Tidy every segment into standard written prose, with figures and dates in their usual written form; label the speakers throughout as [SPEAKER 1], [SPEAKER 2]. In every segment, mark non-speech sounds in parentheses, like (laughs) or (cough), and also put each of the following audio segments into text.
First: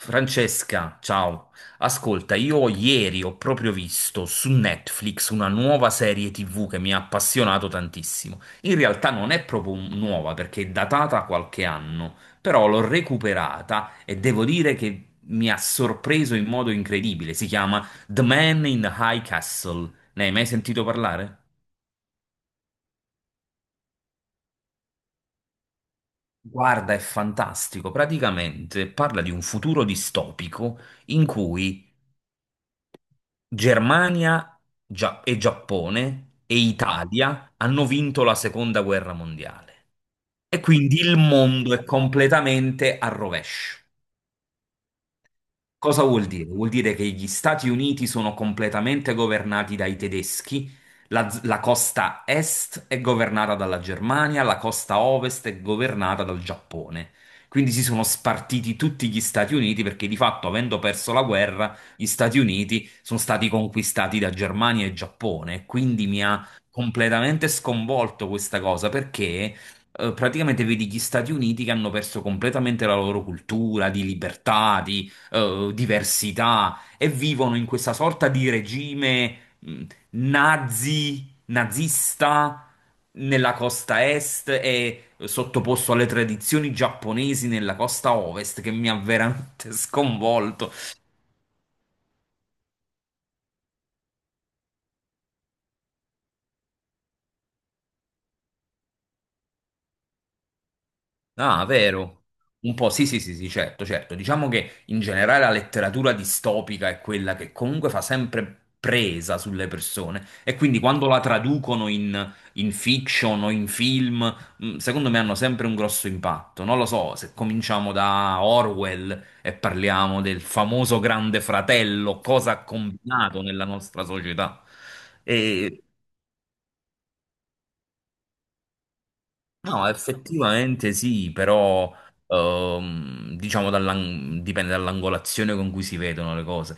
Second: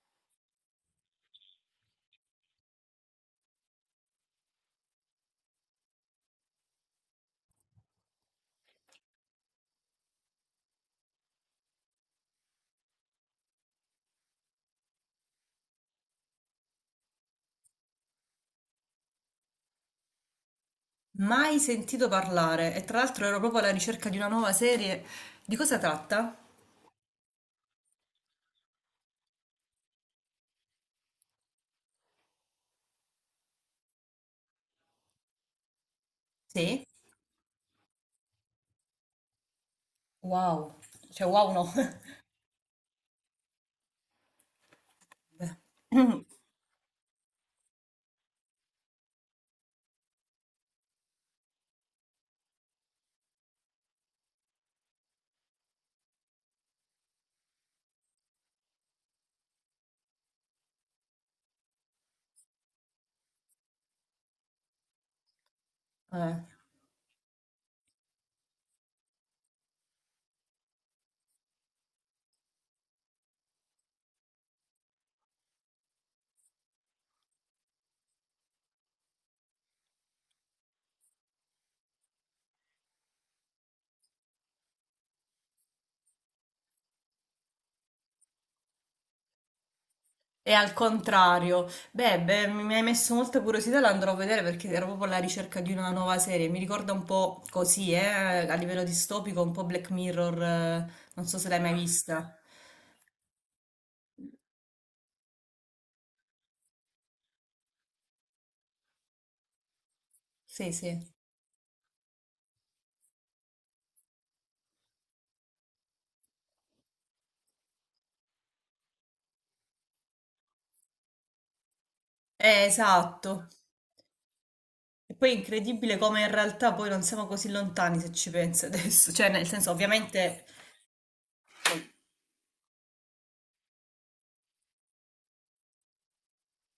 [SPEAKER 1] Francesca, ciao. Ascolta, io ieri ho proprio visto su Netflix una nuova serie TV che mi ha appassionato tantissimo. In realtà non è proprio nuova perché è datata qualche anno, però l'ho recuperata e devo dire che mi ha sorpreso in modo incredibile. Si chiama The Man in the High Castle. Ne hai mai sentito parlare?
[SPEAKER 2] Mai sentito parlare, e tra l'altro ero proprio alla ricerca di una nuova serie. Di cosa tratta?
[SPEAKER 1] Guarda, è fantastico. Praticamente parla di un futuro distopico in cui Germania e Giappone e
[SPEAKER 2] Sì.
[SPEAKER 1] Italia hanno vinto la seconda guerra mondiale. E
[SPEAKER 2] Wow.
[SPEAKER 1] quindi il
[SPEAKER 2] Cioè, wow no.
[SPEAKER 1] mondo è
[SPEAKER 2] (laughs)
[SPEAKER 1] completamente a rovescio. Cosa vuol dire? Vuol dire che gli Stati Uniti sono completamente governati dai tedeschi, la costa est è governata dalla Germania, la costa ovest è governata dal Giappone. Quindi si sono spartiti tutti gli Stati Uniti perché di fatto, avendo perso la guerra, gli Stati Uniti sono stati conquistati da Germania e Giappone. Quindi mi
[SPEAKER 2] Eh,
[SPEAKER 1] ha completamente sconvolto questa cosa perché praticamente vedi gli Stati Uniti che hanno perso completamente la loro cultura di libertà, di diversità e vivono in questa sorta di regime nazista nella costa est e sottoposto alle tradizioni giapponesi nella costa ovest che mi ha veramente (laughs)
[SPEAKER 2] è
[SPEAKER 1] sconvolto.
[SPEAKER 2] al contrario. Beh, beh, mi hai messo molta curiosità, la andrò a vedere perché ero proprio alla ricerca di una nuova serie. Mi ricorda un po' così, a livello distopico, un po' Black Mirror, non so se l'hai
[SPEAKER 1] Ah,
[SPEAKER 2] mai
[SPEAKER 1] vero.
[SPEAKER 2] vista.
[SPEAKER 1] Un po', sì, sì, sì, sì, certo, certo. Diciamo che in generale la letteratura distopica è quella che comunque fa sempre presa sulle persone e
[SPEAKER 2] Sì,
[SPEAKER 1] quindi
[SPEAKER 2] sì.
[SPEAKER 1] quando la traducono in fiction o in film, secondo me hanno sempre un grosso impatto. Non lo so, se cominciamo da Orwell e parliamo del famoso Grande Fratello, cosa ha
[SPEAKER 2] Esatto.
[SPEAKER 1] combinato nella nostra società.
[SPEAKER 2] E poi è
[SPEAKER 1] E
[SPEAKER 2] incredibile come in realtà poi non siamo così lontani se ci pensi adesso. Cioè, nel senso,
[SPEAKER 1] No,
[SPEAKER 2] ovviamente,
[SPEAKER 1] effettivamente sì, però diciamo dipende dall'angolazione con cui si vedono le cose.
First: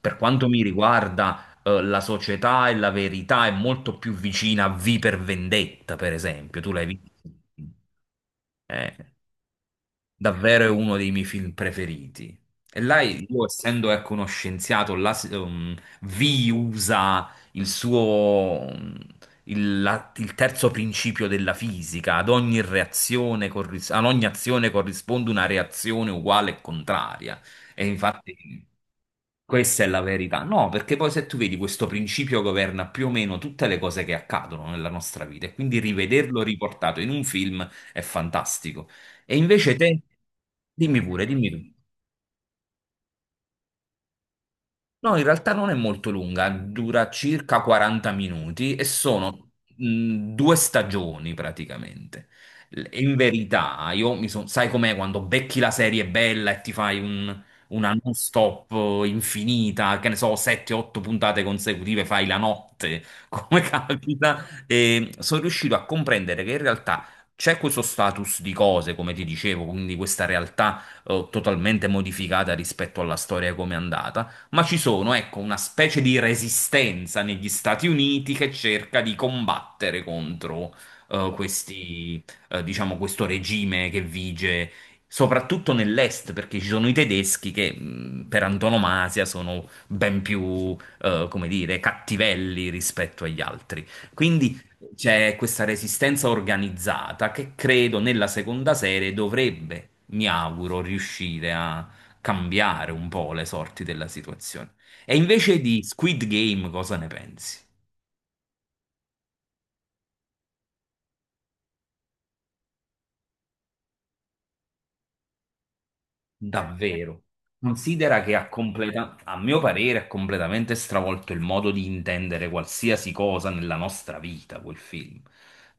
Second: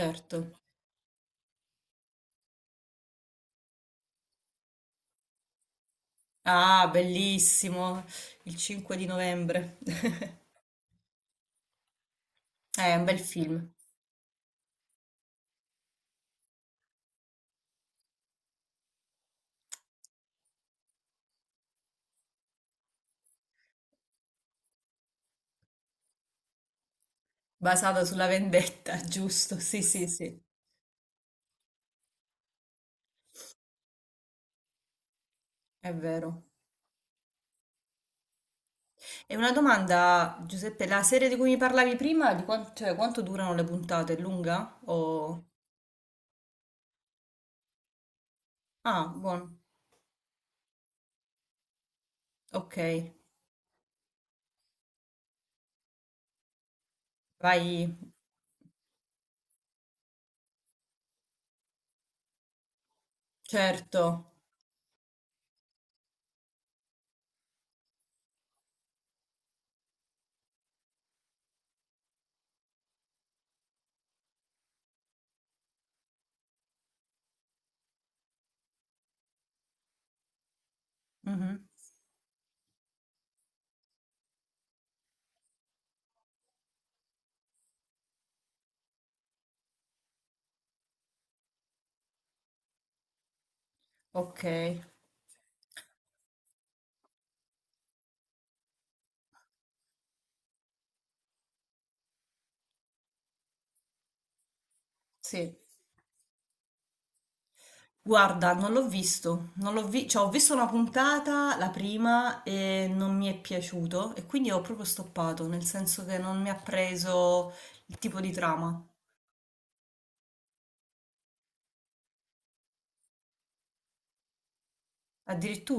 [SPEAKER 1] Per quanto mi riguarda, la società e la verità è molto più vicina a V per Vendetta, per esempio. Tu
[SPEAKER 2] Ah,
[SPEAKER 1] l'hai visto?
[SPEAKER 2] bellissimo, il 5
[SPEAKER 1] Eh
[SPEAKER 2] di novembre. (laughs)
[SPEAKER 1] Davvero è uno dei miei film preferiti. E
[SPEAKER 2] È
[SPEAKER 1] là
[SPEAKER 2] un bel
[SPEAKER 1] io,
[SPEAKER 2] film,
[SPEAKER 1] essendo ecco, uno scienziato, là, Vi usa il suo, il terzo principio della fisica. Ad ogni ad ogni azione corrisponde una reazione uguale e contraria. E
[SPEAKER 2] basato sulla
[SPEAKER 1] infatti
[SPEAKER 2] vendetta, (laughs) giusto?
[SPEAKER 1] questa
[SPEAKER 2] Sì,
[SPEAKER 1] è la
[SPEAKER 2] sì, sì,
[SPEAKER 1] verità. No, perché poi se tu vedi questo principio governa più o meno tutte le cose che accadono nella nostra vita e quindi
[SPEAKER 2] è
[SPEAKER 1] rivederlo
[SPEAKER 2] vero.
[SPEAKER 1] riportato in un film è fantastico.
[SPEAKER 2] E
[SPEAKER 1] E
[SPEAKER 2] una
[SPEAKER 1] invece te,
[SPEAKER 2] domanda, Giuseppe, la
[SPEAKER 1] dimmi pure,
[SPEAKER 2] serie di cui
[SPEAKER 1] dimmi
[SPEAKER 2] mi
[SPEAKER 1] tu.
[SPEAKER 2] parlavi prima, di cioè, quanto durano le puntate? È lunga?
[SPEAKER 1] No, in
[SPEAKER 2] O...
[SPEAKER 1] realtà non è molto lunga, dura circa 40 minuti e
[SPEAKER 2] Ah,
[SPEAKER 1] sono
[SPEAKER 2] buono,
[SPEAKER 1] due stagioni praticamente.
[SPEAKER 2] ok,
[SPEAKER 1] In verità, io sai com'è quando becchi la serie bella e ti fai
[SPEAKER 2] vai,
[SPEAKER 1] una non-stop infinita, che ne so, 7-8 puntate consecutive, fai la notte, (laughs) come
[SPEAKER 2] certo.
[SPEAKER 1] capita, e sono riuscito a comprendere che in realtà c'è questo status di cose, come ti dicevo, quindi questa realtà totalmente modificata rispetto alla storia come è andata ma ci sono, ecco, una specie di resistenza negli Stati Uniti che cerca di combattere contro eh,
[SPEAKER 2] Mhm.
[SPEAKER 1] questi, diciamo, questo regime che vige soprattutto nell'est, perché ci sono i tedeschi che per antonomasia sono ben più, come dire, cattivelli rispetto agli altri.
[SPEAKER 2] Ok,
[SPEAKER 1] Quindi c'è questa resistenza organizzata che credo nella seconda serie dovrebbe, mi auguro, riuscire a cambiare un po' le sorti della situazione. E
[SPEAKER 2] sì.
[SPEAKER 1] invece di Squid Game, cosa ne pensi?
[SPEAKER 2] Guarda, non l'ho visto, non l'ho vi- cioè, ho visto una puntata, la prima, e non mi è piaciuto e quindi ho proprio stoppato, nel senso che non mi ha
[SPEAKER 1] Davvero.
[SPEAKER 2] preso il tipo
[SPEAKER 1] Considera
[SPEAKER 2] di
[SPEAKER 1] che ha
[SPEAKER 2] trama.
[SPEAKER 1] a mio parere, ha completamente stravolto il modo di intendere qualsiasi cosa nella nostra vita, quel film.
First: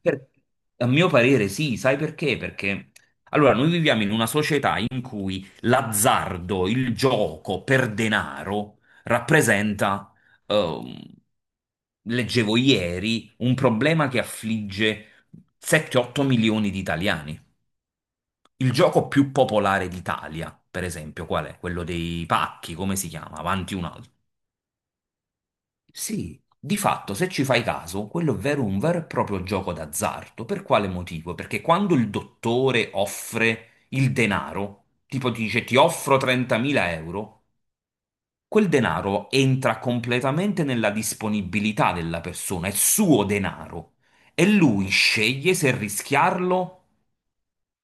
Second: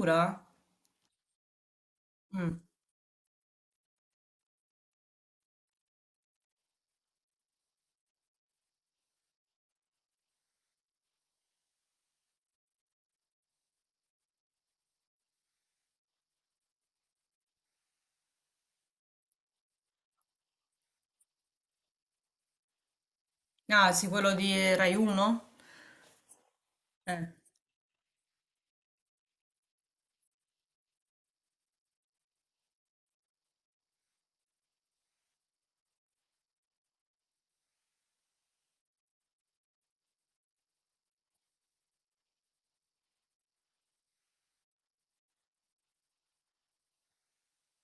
[SPEAKER 1] Per- A mio parere sì, sai perché?
[SPEAKER 2] Mm.
[SPEAKER 1] Perché allora noi viviamo in una società in cui l'azzardo, il gioco per denaro rappresenta, ehm, leggevo ieri, un problema che affligge 7-8 milioni di italiani. Il gioco più popolare d'Italia, per esempio, qual è? Quello dei pacchi, come si chiama? Avanti un
[SPEAKER 2] Ah, sì,
[SPEAKER 1] altro.
[SPEAKER 2] quello di Rai 1?
[SPEAKER 1] Sì, di fatto,
[SPEAKER 2] Eh.
[SPEAKER 1] se ci fai caso, quello è vero un vero e proprio gioco d'azzardo. Per quale motivo? Perché quando il dottore offre il denaro, tipo ti dice ti offro 30.000 euro, quel denaro entra completamente nella disponibilità della persona, è suo denaro e lui sceglie se rischiarlo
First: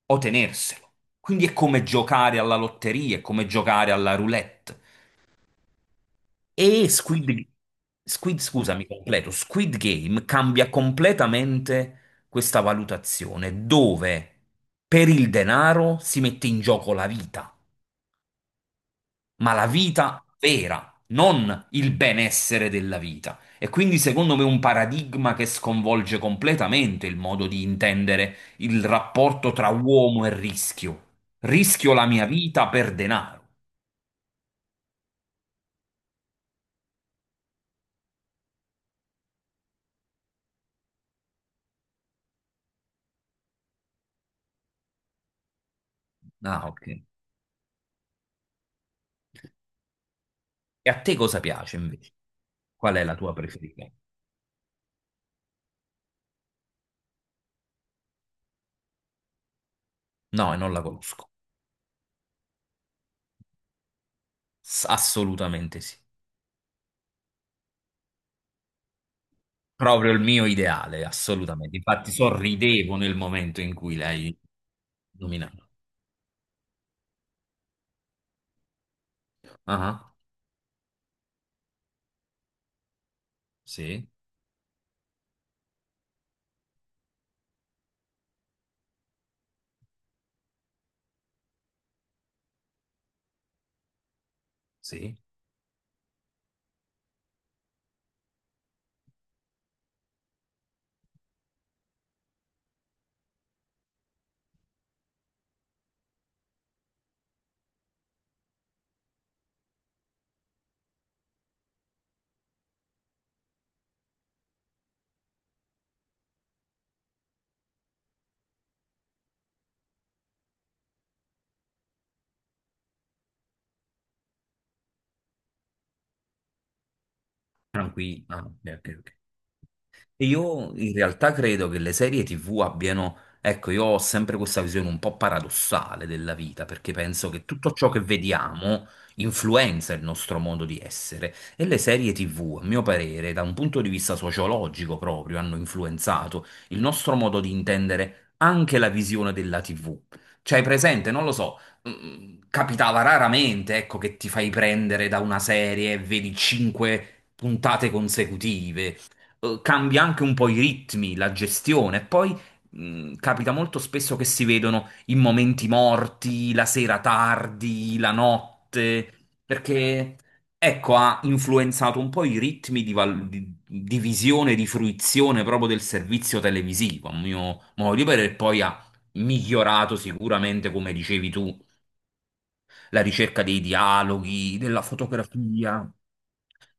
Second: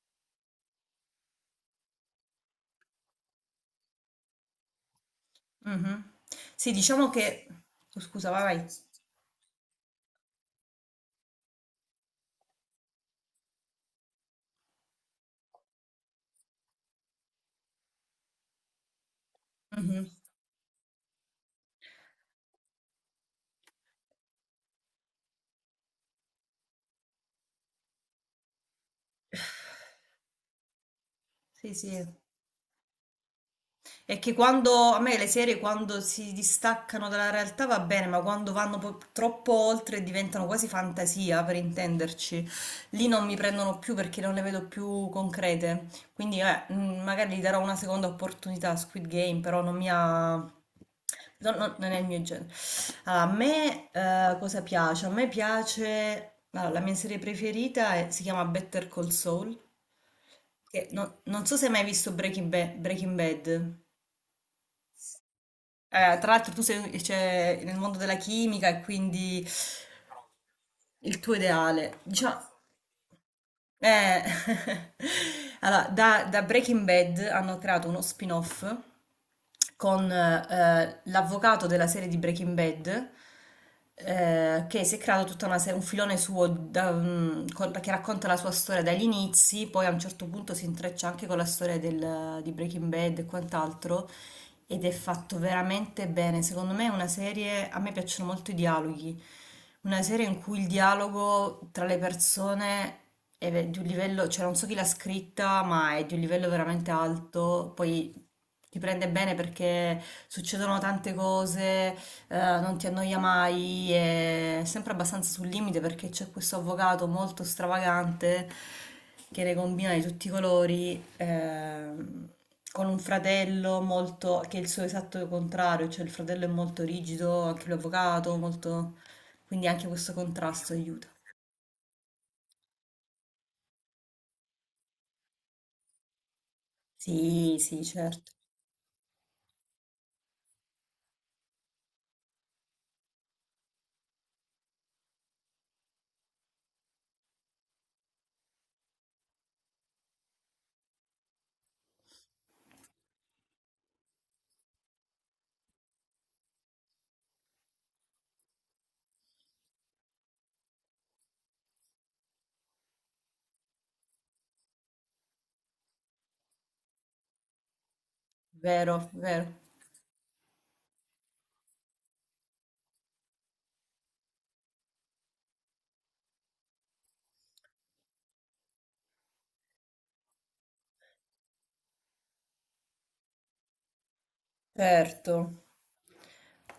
[SPEAKER 1] o tenerselo. Quindi è come giocare alla lotteria, è come giocare alla roulette.
[SPEAKER 2] Mhm. Sì,
[SPEAKER 1] E
[SPEAKER 2] diciamo
[SPEAKER 1] Squid,
[SPEAKER 2] che...
[SPEAKER 1] G-
[SPEAKER 2] Oh, scusa,
[SPEAKER 1] Squid,
[SPEAKER 2] vai, vai.
[SPEAKER 1] scusami, completo, Squid Game cambia completamente questa valutazione, dove per il denaro si mette in gioco la vita. Ma la
[SPEAKER 2] Mhm.
[SPEAKER 1] vita vera, non il benessere della vita. E quindi secondo me un paradigma che sconvolge completamente il modo di intendere il rapporto tra uomo e rischio.
[SPEAKER 2] Sì,
[SPEAKER 1] Rischio
[SPEAKER 2] sì.
[SPEAKER 1] la mia vita per denaro.
[SPEAKER 2] È che quando a me le serie, quando si distaccano dalla realtà va bene, ma quando vanno troppo oltre e diventano quasi fantasia, per intenderci, lì non mi prendono più perché non le vedo più concrete. Quindi
[SPEAKER 1] Ah, ok.
[SPEAKER 2] magari gli darò una seconda opportunità a Squid Game, però non mi ha...
[SPEAKER 1] E a te cosa
[SPEAKER 2] No, no,
[SPEAKER 1] piace
[SPEAKER 2] non è il
[SPEAKER 1] invece?
[SPEAKER 2] mio genere.
[SPEAKER 1] Qual è la
[SPEAKER 2] Allora,
[SPEAKER 1] tua
[SPEAKER 2] a
[SPEAKER 1] preferita?
[SPEAKER 2] me cosa piace? A me piace... Allora, la mia serie preferita è- si chiama Better Call Saul,
[SPEAKER 1] No, e non la
[SPEAKER 2] che
[SPEAKER 1] conosco.
[SPEAKER 2] non so se hai mai visto Breaking Bad.
[SPEAKER 1] Assolutamente sì.
[SPEAKER 2] Tra l'altro tu sei, cioè, nel mondo della chimica, e quindi
[SPEAKER 1] Proprio il mio ideale,
[SPEAKER 2] il tuo
[SPEAKER 1] assolutamente.
[SPEAKER 2] ideale,
[SPEAKER 1] Infatti
[SPEAKER 2] diciamo,
[SPEAKER 1] sorridevo nel momento in cui
[SPEAKER 2] eh,
[SPEAKER 1] l'hai
[SPEAKER 2] (laughs)
[SPEAKER 1] nominato.
[SPEAKER 2] allora, da Breaking Bad hanno creato uno spin-off con
[SPEAKER 1] Ah,
[SPEAKER 2] l'avvocato della serie di Breaking Bad,
[SPEAKER 1] sì,
[SPEAKER 2] che si è creato tutta una serie, un filone suo che racconta la sua storia dagli inizi, poi a un certo punto si intreccia anche con la storia di Breaking Bad e quant'altro, ed è
[SPEAKER 1] sì.
[SPEAKER 2] fatto veramente bene. Secondo me è una serie, a me piacciono molto i dialoghi. Una serie in cui il dialogo tra le persone è di un livello, cioè non so chi l'ha scritta, ma è di un livello veramente alto. Poi ti prende bene perché succedono tante cose, non ti annoia mai, è sempre abbastanza sul limite perché c'è questo avvocato molto stravagante che ne combina di tutti i colori, con un fratello molto, che è il suo esatto contrario, cioè il fratello è molto rigido, anche lui
[SPEAKER 1] Tranquillo.
[SPEAKER 2] avvocato,
[SPEAKER 1] Ah, ok, ok,
[SPEAKER 2] molto,
[SPEAKER 1] ok.
[SPEAKER 2] quindi anche questo contrasto
[SPEAKER 1] Io in
[SPEAKER 2] aiuta.
[SPEAKER 1] realtà credo che le serie TV abbiano, ecco, io ho sempre questa visione un po' paradossale della vita, perché penso che
[SPEAKER 2] Sì,
[SPEAKER 1] tutto
[SPEAKER 2] sì,
[SPEAKER 1] ciò che
[SPEAKER 2] certo.
[SPEAKER 1] vediamo influenza il nostro modo di essere e le serie TV, a mio parere, da un punto di vista sociologico proprio, hanno influenzato il nostro modo di intendere anche la visione della TV. Cioè, presente, non lo so, capitava raramente, ecco, che ti fai prendere da una serie e vedi cinque puntate consecutive cambia anche un po' i ritmi, la gestione. Poi capita molto spesso che si vedono in momenti morti, la sera tardi, la
[SPEAKER 2] Vero,
[SPEAKER 1] notte,
[SPEAKER 2] vero.
[SPEAKER 1] perché ecco, ha influenzato un po' i ritmi di visione, di fruizione proprio del servizio televisivo, a mio modo di vedere, e poi ha migliorato sicuramente, come dicevi tu, la ricerca dei dialoghi, della
[SPEAKER 2] Certo.
[SPEAKER 1] fotografia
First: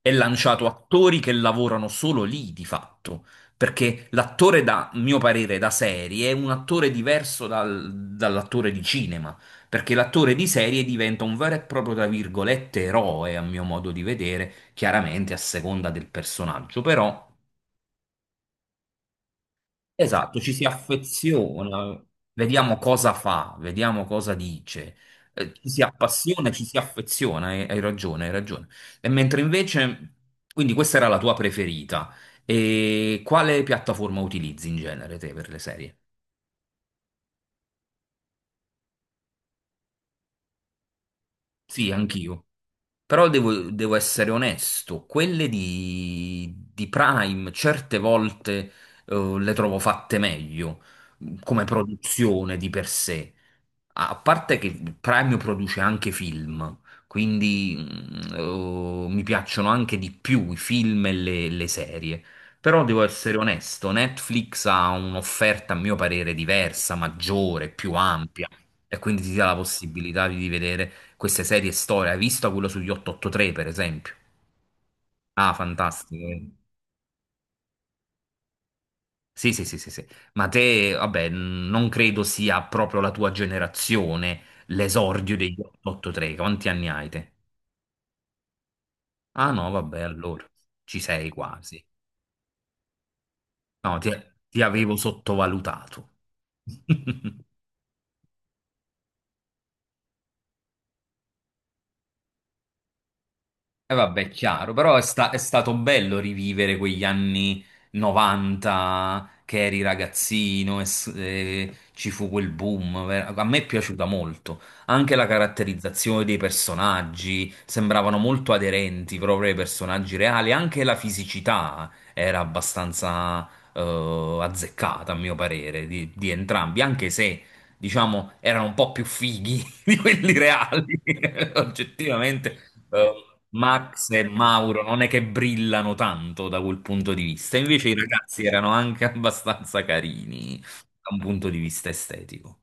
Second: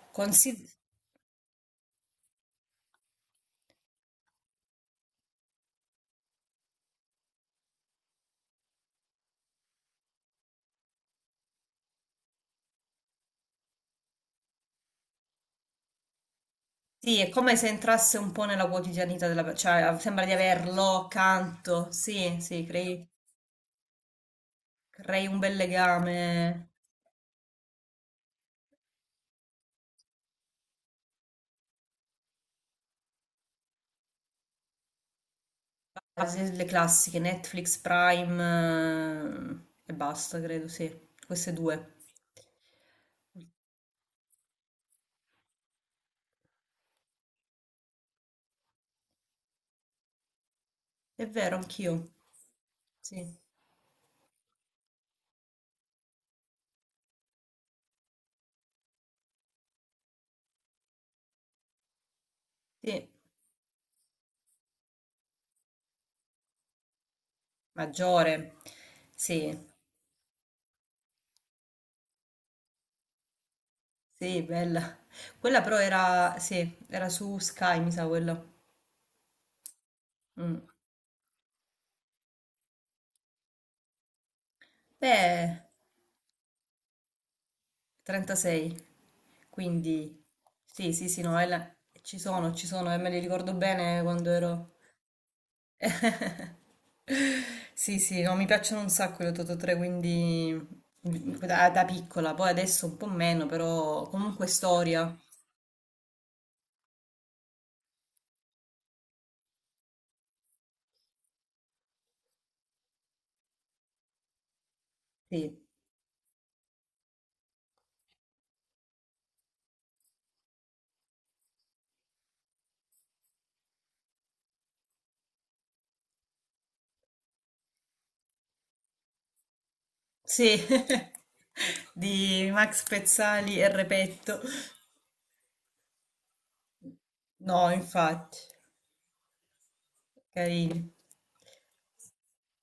[SPEAKER 1] è lanciato
[SPEAKER 2] Consi-
[SPEAKER 1] attori che lavorano solo lì di fatto, perché l'attore da, mio parere, da serie è un attore diverso dall'attore di cinema, perché l'attore di serie diventa un vero e proprio, tra virgolette, eroe, a mio modo di vedere, chiaramente a seconda del personaggio,
[SPEAKER 2] sì,
[SPEAKER 1] però
[SPEAKER 2] è come se entrasse un po' nella quotidianità della persona, cioè ah, sembra di
[SPEAKER 1] Esatto, ci si
[SPEAKER 2] averlo accanto.
[SPEAKER 1] affeziona,
[SPEAKER 2] Sì, sì,
[SPEAKER 1] vediamo
[SPEAKER 2] crei,
[SPEAKER 1] cosa fa, vediamo cosa dice,
[SPEAKER 2] crei un bel
[SPEAKER 1] ci si
[SPEAKER 2] legame.
[SPEAKER 1] appassiona, ci si affeziona, hai ragione, hai ragione. E mentre invece, quindi questa era la tua preferita, e quale piattaforma utilizzi in genere te per le serie?
[SPEAKER 2] Ah, sì, le classiche, Netflix, Prime, e basta, credo, sì. Queste
[SPEAKER 1] Sì,
[SPEAKER 2] due.
[SPEAKER 1] anch'io. Però devo essere onesto, quelle di Prime certe volte le trovo fatte meglio
[SPEAKER 2] È vero,
[SPEAKER 1] come
[SPEAKER 2] anch'io.
[SPEAKER 1] produzione di per sé.
[SPEAKER 2] Sì,
[SPEAKER 1] A parte che Prime produce anche film, quindi mi piacciono anche di più i film e le serie. Però devo
[SPEAKER 2] sì,
[SPEAKER 1] essere onesto, Netflix ha un'offerta a mio parere diversa, maggiore, più ampia,
[SPEAKER 2] maggiore.
[SPEAKER 1] e quindi ti
[SPEAKER 2] Sì,
[SPEAKER 1] dà la possibilità di vedere queste serie storia. Hai visto quello sugli 883, per esempio?
[SPEAKER 2] sì, bella.
[SPEAKER 1] Ah,
[SPEAKER 2] Quella però
[SPEAKER 1] fantastico.
[SPEAKER 2] era, sì, era su Sky, mi sa quello.
[SPEAKER 1] Sì, sì, sì, sì, sì. Ma
[SPEAKER 2] Mm.
[SPEAKER 1] te, vabbè, non credo sia proprio la tua generazione l'esordio degli
[SPEAKER 2] Beh,
[SPEAKER 1] 883. Quanti anni hai te?
[SPEAKER 2] 36.
[SPEAKER 1] Ah no, vabbè,
[SPEAKER 2] Quindi,
[SPEAKER 1] allora
[SPEAKER 2] sì,
[SPEAKER 1] ci
[SPEAKER 2] sì, sì,
[SPEAKER 1] sei
[SPEAKER 2] no,
[SPEAKER 1] quasi.
[SPEAKER 2] ci sono, e me li ricordo
[SPEAKER 1] No,
[SPEAKER 2] bene
[SPEAKER 1] ti,
[SPEAKER 2] quando
[SPEAKER 1] ti
[SPEAKER 2] ero...
[SPEAKER 1] avevo sottovalutato.
[SPEAKER 2] (laughs)
[SPEAKER 1] (laughs)
[SPEAKER 2] Sì, sì, no, mi piacciono un sacco le Totò 3, quindi da piccola, poi adesso un po' meno,
[SPEAKER 1] E
[SPEAKER 2] però
[SPEAKER 1] vabbè,
[SPEAKER 2] comunque
[SPEAKER 1] chiaro, però è,
[SPEAKER 2] storia.
[SPEAKER 1] è stato bello rivivere quegli anni 90 che eri ragazzino e ci fu quel boom. A me è piaciuta molto. Anche la
[SPEAKER 2] Sì,
[SPEAKER 1] caratterizzazione dei personaggi sembravano molto aderenti proprio ai personaggi reali. Anche la fisicità era abbastanza azzeccata, a mio parere, di entrambi, anche se. Diciamo, erano un po' più fighi (laughs) di quelli
[SPEAKER 2] sì,
[SPEAKER 1] reali,
[SPEAKER 2] (laughs)
[SPEAKER 1] (laughs)
[SPEAKER 2] di
[SPEAKER 1] oggettivamente
[SPEAKER 2] Max
[SPEAKER 1] eh,
[SPEAKER 2] Pezzali e
[SPEAKER 1] Max e
[SPEAKER 2] Repetto.
[SPEAKER 1] Mauro non è che brillano tanto da quel punto di vista,
[SPEAKER 2] No,
[SPEAKER 1] invece i
[SPEAKER 2] infatti.
[SPEAKER 1] ragazzi erano anche (laughs) abbastanza carini
[SPEAKER 2] Carini.
[SPEAKER 1] da un punto di vista estetico.